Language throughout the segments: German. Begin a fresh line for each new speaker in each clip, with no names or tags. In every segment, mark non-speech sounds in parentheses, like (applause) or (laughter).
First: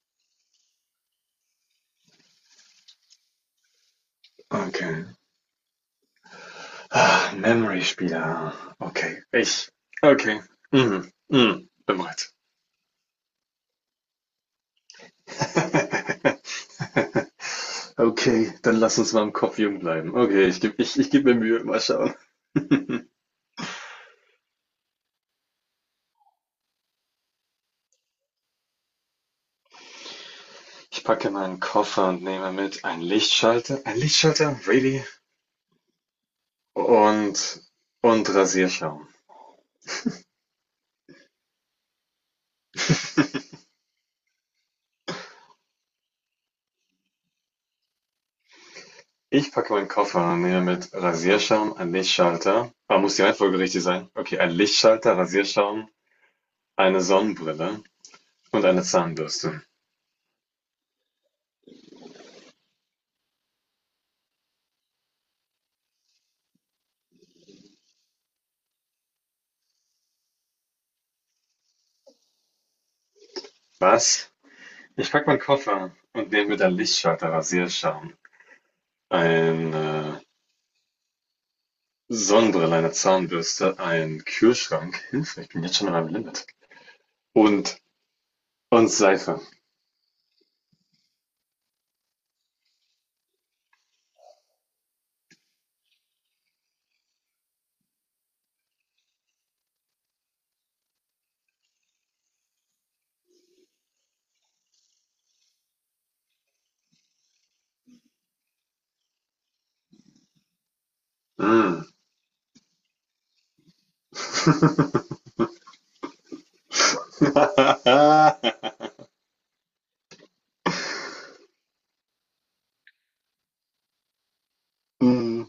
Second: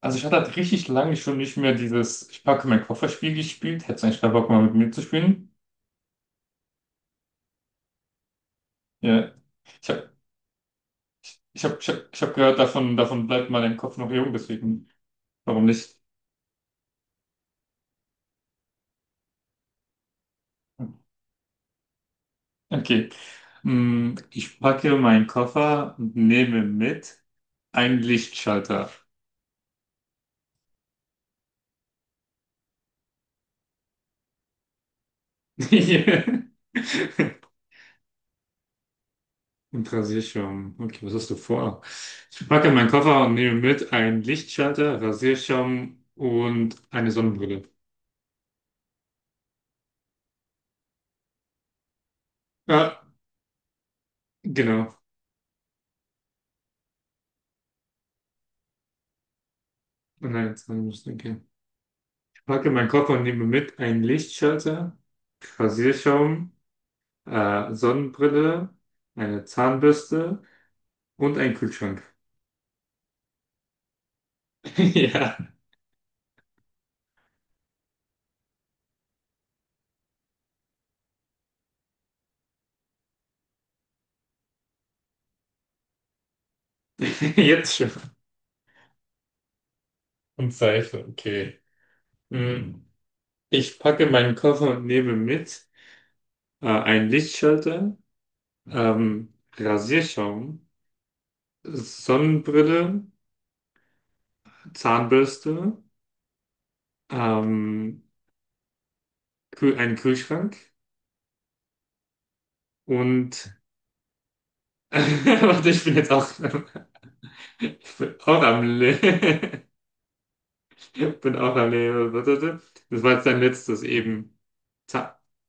Also ich hatte halt richtig lange schon nicht mehr dieses Ich packe meinen Kofferspiel gespielt. Hättest du eigentlich keinen Bock mal mit mir zu
Okay.
spielen?
Ah, memory spieler. Okay.
Ja,
Ich.
ich habe
Okay. Mhm.
ich
Mhm.
hab, ich hab,
Bin
ich
bereit.
hab gehört, davon bleibt mal dein Kopf noch jung, deswegen warum nicht?
(laughs) Okay, dann lass uns mal im Kopf jung bleiben. Okay, ich geb mir Mühe. Mal schauen.
Okay.
(laughs)
Ich packe meinen Koffer und nehme mit einen Lichtschalter.
Ich packe meinen Koffer und nehme mit einen Lichtschalter. Ein Lichtschalter? Really?
(laughs)
Und, und Rasierschaum.
Im Rasierschaum. Okay, was hast du vor? Ich packe meinen Koffer und
(laughs)
nehme mit einen Lichtschalter, Rasierschaum und eine Sonnenbrille.
Ich packe meinen Koffer und nehme mit Rasierschaum, ein Lichtschalter. Ah,
Ja,
muss die Reihenfolge richtig sein? Okay, ein
genau.
Lichtschalter, Rasierschaum, eine Sonnenbrille und eine Zahnbürste.
Nein, jetzt haben wir es, okay. Ich packe meinen Koffer und nehme mit einen Lichtschalter, Rasierschaum, Sonnenbrille, eine Zahnbürste und einen Kühlschrank.
Was?
(laughs)
Ich packe
Ja,
meinen Koffer und nehme mit dann Lichtschalter, Rasierschaum, eine Sonnenbrille, eine Zahnbürste, einen Kühlschrank. Hilfe, ich bin jetzt schon an meinem Limit.
jetzt
Und,
schon.
und Seife.
Und Seife, okay. Hm. Ich packe meinen Koffer und nehme mit einen Lichtschalter, Rasierschaum, Sonnenbrille, Zahnbürste, ähm, Kühl einen Kühlschrank
Mm.
und... (laughs) Warte, ich bin jetzt auch... Ich bin auch am
(laughs)
Leben. (laughs) Ich bin auch am Leben. Warte. Das war jetzt dein letztes eben. Za
Mm.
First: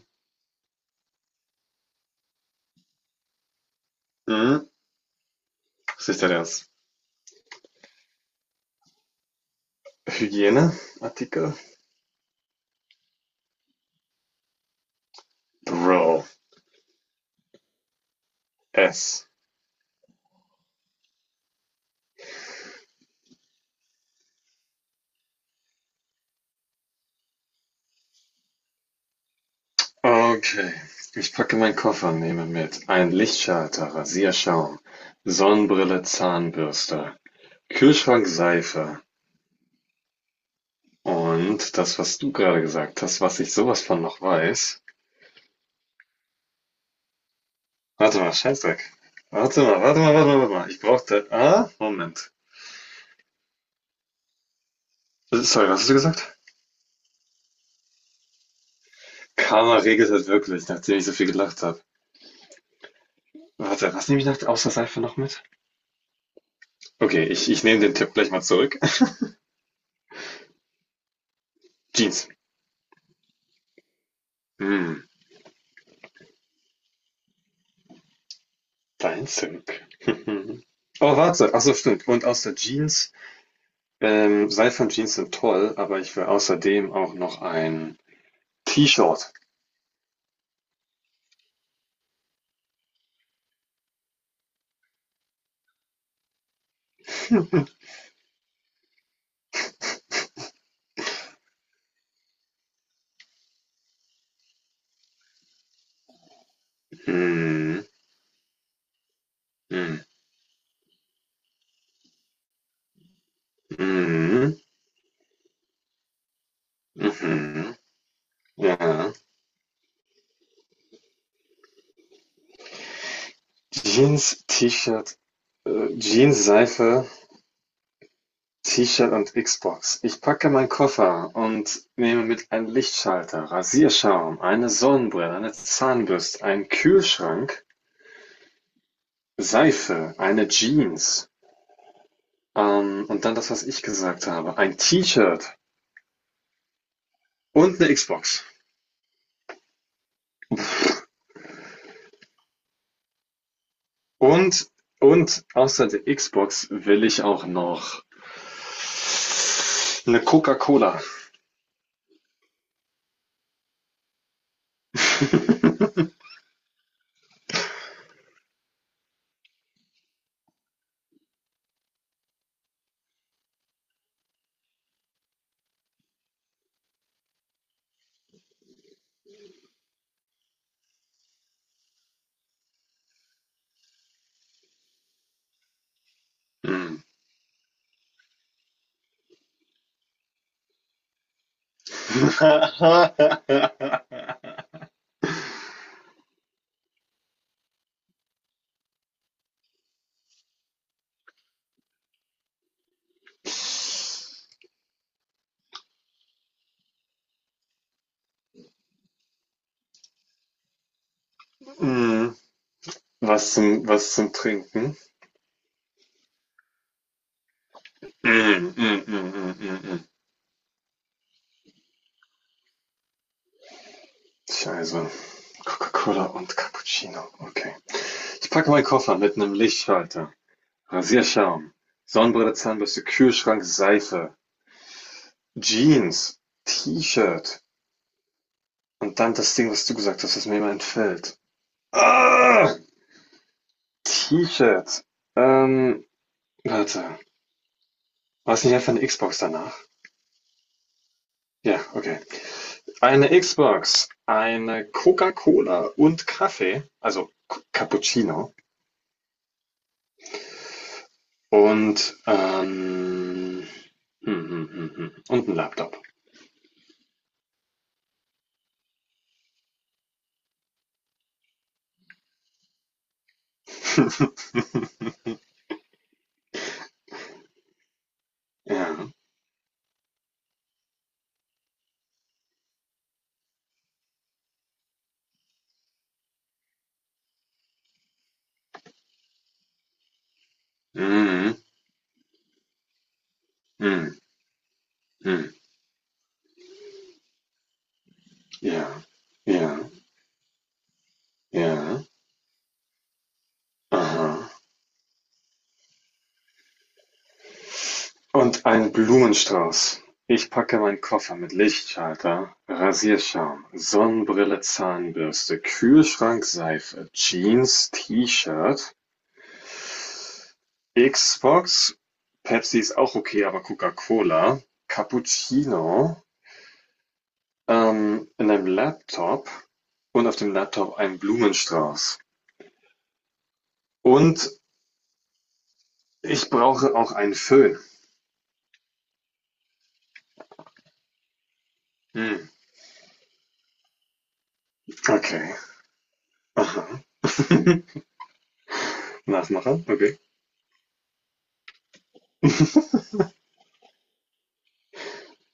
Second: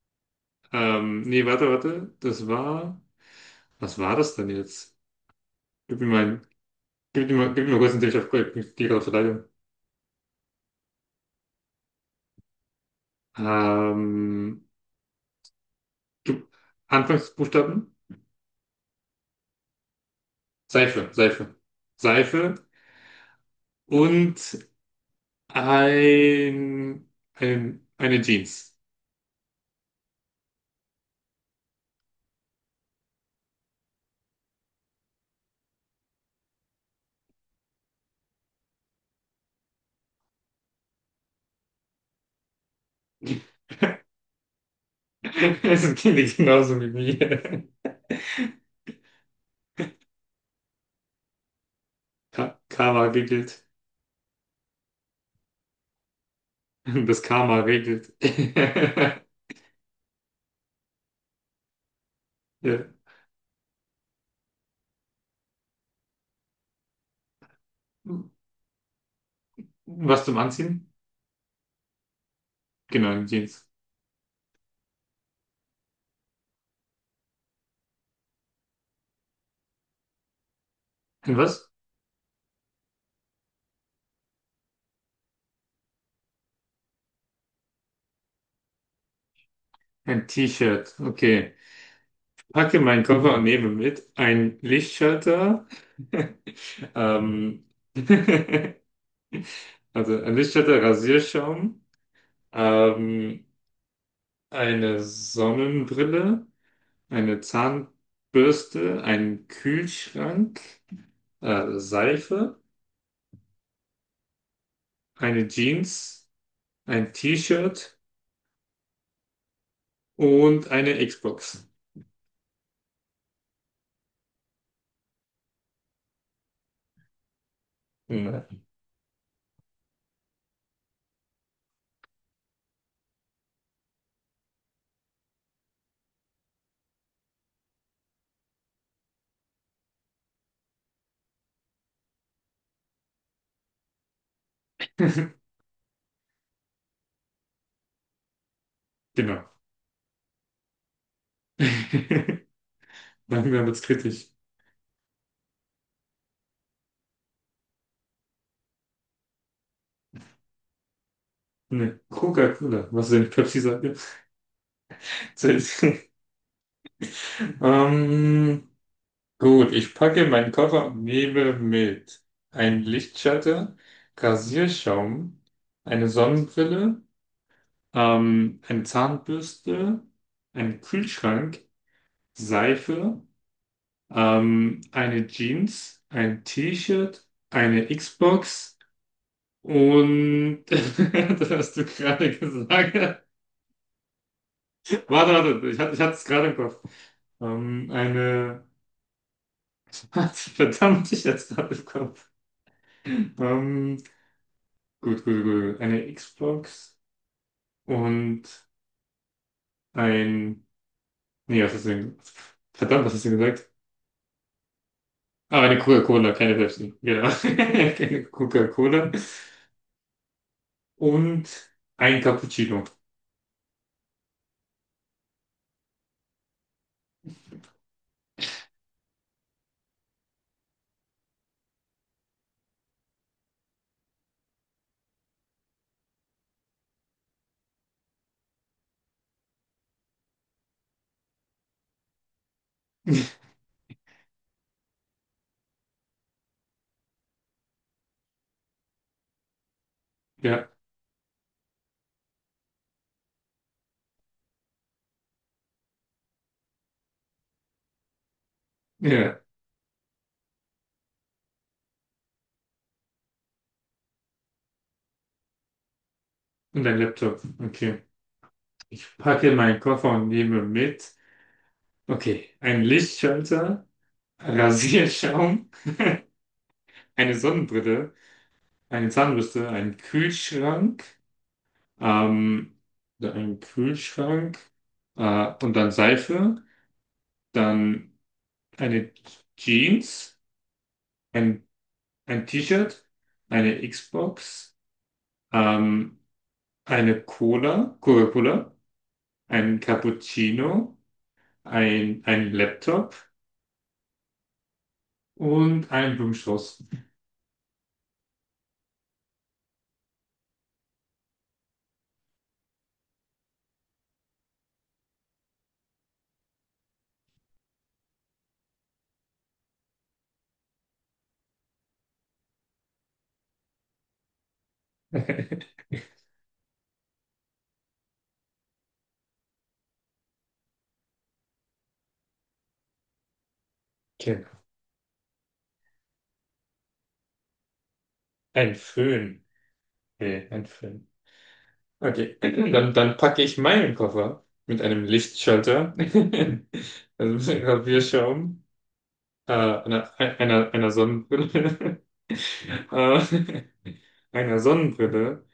nee, warte. Das war. Was war das denn
Mm.
jetzt? Gib mir
Was ist denn
mal,
ernst?
gib mir mal kurz einen Tipp. Auf bin dir gerade leider.
Hygieneartikel?
Ähm,
Bro.
gib, Anfangsbuchstaben?
S.
Seife. Seife und ein, eine Jeans.
Okay. Ich packe meinen Koffer und nehme mit einen Lichtschalter, Rasierschaum, Sonnenbrille, Zahnbürste, Kühlschrankseife. Und das, was du gerade gesagt hast, was ich
(laughs)
sowas von noch weiß,
Es klingt genauso wie mir.
warte mal, Scheißdreck. Warte mal, warte mal, warte mal, warte mal. Ich brauchte. Ah, Moment.
Ka- Karma giggelt.
Sorry, was hast du gesagt?
(laughs) Das Karma regelt. (laughs)
Karma regelt halt wirklich, nachdem ich so viel gelacht habe.
Ja.
Warte, was nehme ich nach, außer Seife noch mit? Okay, ich nehme den Tipp gleich mal zurück. (laughs)
Was zum Anziehen?
Jeans.
Genau, ein Jeans.
Hm, dein Tipp. (laughs) Oh,
Ein
warte.
was?
Achso, stimmt. Und außer Jeans. Seife und Jeans sind toll, aber ich will außerdem auch noch ein T-Shirt.
Ein T-Shirt. Okay. Packe meinen Koffer und nehme mit ein Lichtschalter. Ähm,
(laughs)
(laughs) also ein Lichtschalter, Rasierschaum, ähm, eine Sonnenbrille, eine
Mhm.
Zahnbürste, einen
Mhm.
Kühlschrank, Seife,
Mhm.
eine Jeans, ein
Mhm.
T-Shirt
Ja.
und eine Xbox.
Jeans, T-Shirt, Jeans, Seife,
Ja.
T-Shirt und Xbox. Ich packe meinen Koffer und nehme mit einen Lichtschalter, Rasierschaum, eine Sonnenbrille, eine Zahnbürste, einen Kühlschrank, Seife, eine Jeans, und dann das, was ich gesagt habe, ein T-Shirt
(laughs)
und eine Xbox.
Genau. (laughs) Langsam wird's kritisch.
Und, und außer der Xbox will ich auch noch eine Coca-Cola.
Ne, Coca-Cola. Was denn? Pepsi sagt ihr? (laughs) Selbst. Ähm, gut, ich packe meinen Koffer und nehme mit ein Lichtschalter, Rasierschaum, eine Sonnenbrille, eine Zahnbürste, einen Kühlschrank, Seife, eine Jeans, ein
Mm.
T-Shirt, eine Xbox und (laughs) das hast du gerade gesagt.
(laughs)
Warte, warte, ich hatte es gerade im Kopf. Eine. (laughs) Verdammt, ich hatte es gerade im Kopf. Ähm, gut. Eine Xbox und ein. Nee, was hast du denn?
Mm.
Verdammt, was hast du gesagt?
Was zum Trinken?
Ah, eine Coca-Cola, keine Pepsi. Genau. (laughs) Eine
Mm, mm,
Coca-Cola
mm, mm, mm, mm.
und ein Cappuccino.
Ich also Coca-Cola und Cappuccino. Okay. Ich packe meinen Koffer mit einem Lichtschalter, Rasierschaum, Sonnenbrille, Zahnbürste, Kühlschrank, Seife, Jeans, T-Shirt und dann das Ding, was du gesagt hast, was mir immer entfällt. Ah,
(laughs)
T-Shirt. Ähm, warte. War es nicht einfach eine Xbox danach?
Ja,
Ja, okay. Eine Xbox, eine Coca-Cola und Kaffee, also K Cappuccino
ja.
und, hm, hm, hm, hm. Und ein Laptop.
Und ein Laptop. Okay. Ich packe meinen Koffer und nehme mit. Okay, ein Lichtschalter,
(laughs)
Rasierschaum. Eine Sonnenbrille,
Ja.
eine Zahnbürste, einen Kühlschrank, ähm, oder einen Kühlschrank und dann Seife, dann eine Jeans,
Mhm.
ein, ein T-Shirt, eine
Mhm.
Xbox,
Mhm.
ähm, eine Cola, Coca-Cola,
Ja.
ein
Ja.
Cappuccino,
Ja.
ein Laptop
Aha.
und einen Blumenstrauß.
Und ein Blumenstrauß. Ich packe meinen Koffer mit Lichtschalter, Rasierschaum, Sonnenbrille, Zahnbürste, Kühlschrank, Seife, Jeans, T-Shirt, Xbox, Pepsi ist auch okay, aber Coca-Cola,
(laughs)
Cappuccino, in einem Laptop und auf dem Laptop ein Blumenstrauß. Und
Genau.
ich brauche auch einen Föhn.
Ein Föhn. Nee, ein Föhn. Okay,
Hm,
dann packe ich meinen Koffer mit einem
okay.
Lichtschalter, (laughs) also
Aha.
mit einem
(laughs)
Rasierschaum,
Nachmacher, okay.
einer Sonnenbrille, (laughs) äh, einer Sonnenbrille,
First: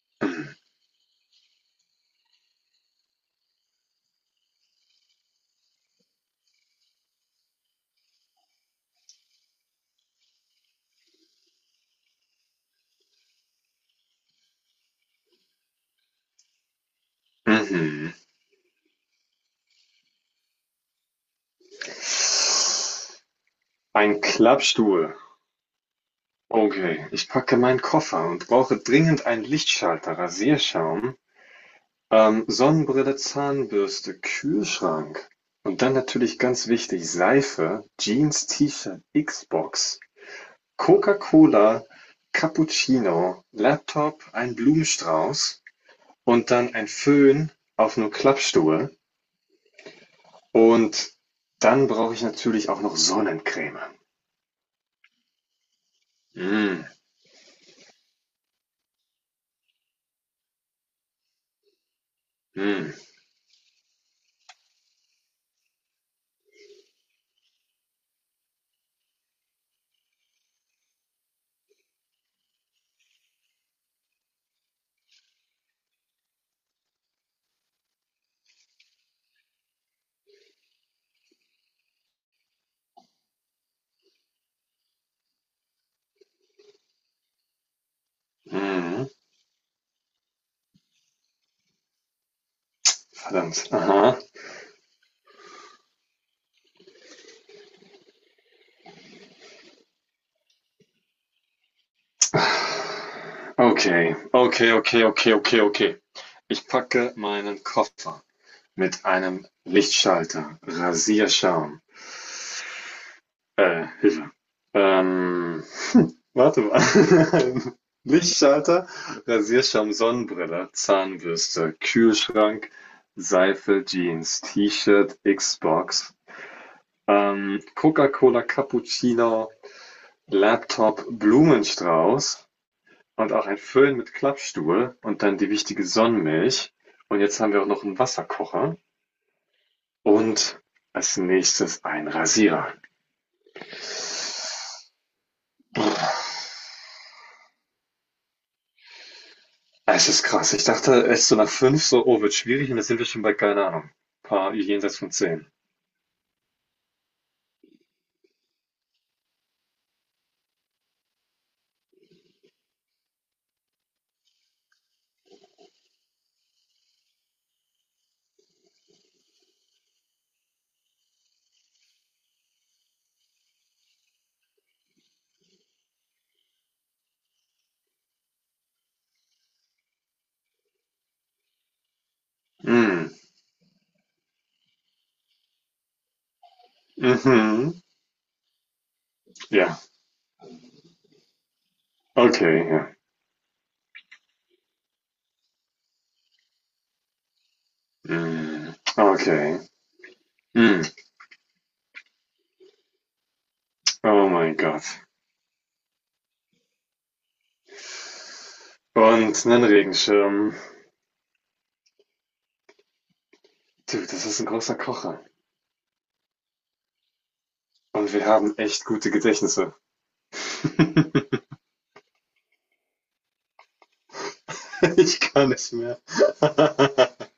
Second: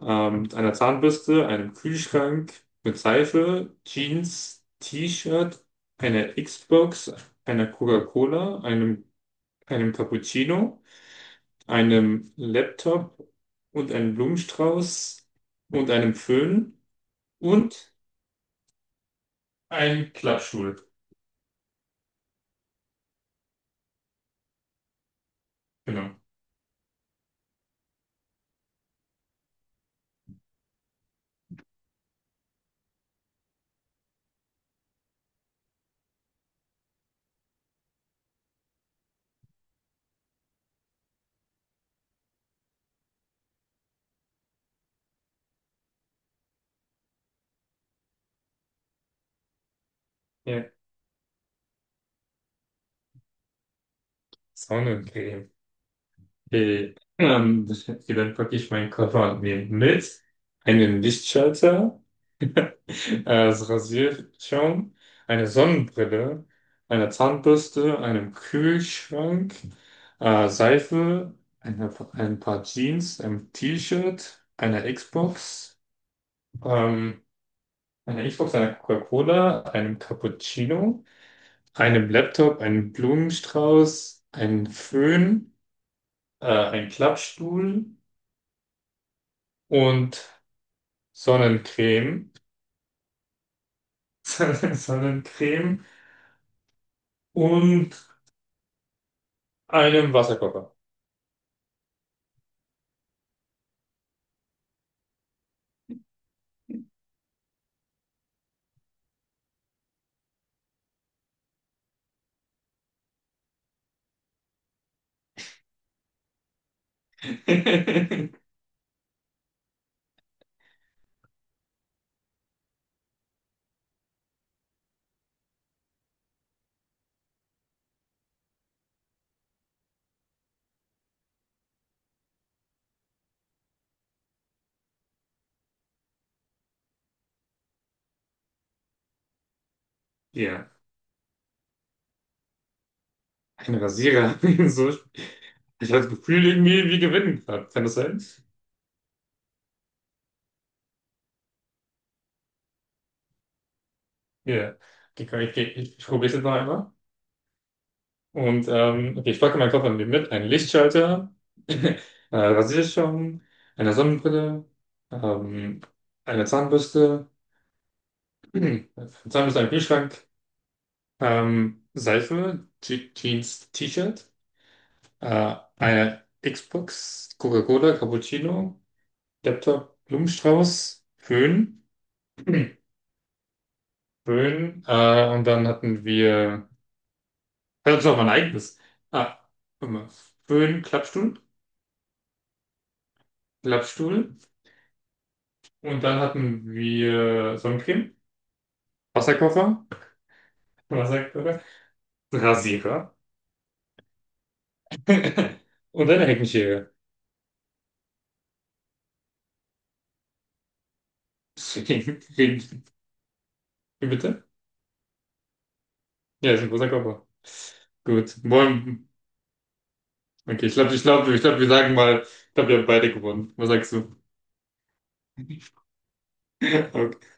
einer Zahnbürste, einem Kühlschrank mit Seife, Jeans, T-Shirt, einer Xbox, einer Coca-Cola, einem Cappuccino, einem Laptop und einem Blumenstrauß und einem Föhn und
Mhm.
ein Klappstuhl,
Ein Klappstuhl.
genau.
Okay, ich packe meinen Koffer und brauche dringend einen Lichtschalter, Rasierschaum, Sonnenbrille, Zahnbürste, Kühlschrank und dann natürlich ganz wichtig Seife, Jeans, T-Shirt, Xbox, Coca-Cola, Cappuccino, Laptop, ein Blumenstrauß und dann ein Föhn auf 'nem Klappstuhl
Ja,
und dann brauche ich natürlich auch noch Sonnencreme.
ist auch eine Creme.
Mm,
Okay. Okay, dann packe ich meinen Koffer und mit einen Lichtschalter, (laughs)
mm,
das Rasierschaum, eine Sonnenbrille, eine Zahnbürste, einen Kühlschrank, Seife, ein paar Jeans, ein T-Shirt, eine Xbox, ähm, eine Xbox, eine Coca-Cola, einem Cappuccino. Einem Laptop, einen Blumenstrauß, einen Föhn, einen Klappstuhl
mhm,
und Sonnencreme,
verdammt, aha.
(laughs) Sonnencreme und einem Wasserkocher.
Okay, okay, okay, okay, okay, okay. Ich packe meinen Koffer. Mit einem Lichtschalter, Rasierschaum, Hilfe, ähm, warte mal. (laughs)
(laughs)
Lichtschalter, Rasierschaum, Sonnenbrille, Zahnbürste, Kühlschrank, Seife, Jeans, T-Shirt, Xbox, Coca-Cola, Cappuccino, Laptop, Blumenstrauß und auch ein Föhn mit Klappstuhl und dann die wichtige Sonnenmilch. Und jetzt haben wir auch noch einen Wasserkocher und
Ja,
als nächstes ein Rasierer.
ein Rasierer. (laughs) So, ich habe das Gefühl, irgendwie, wir gewinnen gerade. Kann das sein?
Es ist krass. Ich dachte echt so nach 5, so, oh, wird schwierig und jetzt sind wir schon bei, keine Ahnung, paar
Ja.
jenseits von
Okay, komm,
10.
ich probiere es jetzt noch einmal. Und okay, ich packe meinen Koffer mit einen Lichtschalter, (laughs) äh, Rasierschaum, eine Sonnenbrille, ähm, eine Zahnbürste, (clears throat) Zahnbürste, einen Kühlschrank, Seife, Je Jeans, T-Shirt, eine Xbox, Coca-Cola, Cappuccino, Laptop, Blumenstrauß, Föhn, (clears throat)
Mm.
Föhn, und dann hatten wir,
Mhm.
das ist auch mein eigenes, ah,
Ja.
warte mal, Föhn,
Okay, ja.
Klappstuhl, und dann hatten wir Sonnencreme,
Mm. Okay.
Wasserkocher,
Mm.
Wasserkocher, Rasierer
Oh mein Gott.
(laughs) und eine Heckenschere.
Und einen Regenschirm.
Deswegen,
Dude,
wie
das ist
bitte?
ein großer Kocher.
Ja, ist ein großer Koffer.
Und wir
Gut.
haben echt
Wollen-
gute Gedächtnisse.
Okay,
(laughs)
ich glaube, wir sagen mal, ich glaube, wir haben beide gewonnen. Was sagst du?
Ich kann nicht
(laughs)
mehr. (laughs)
Okay.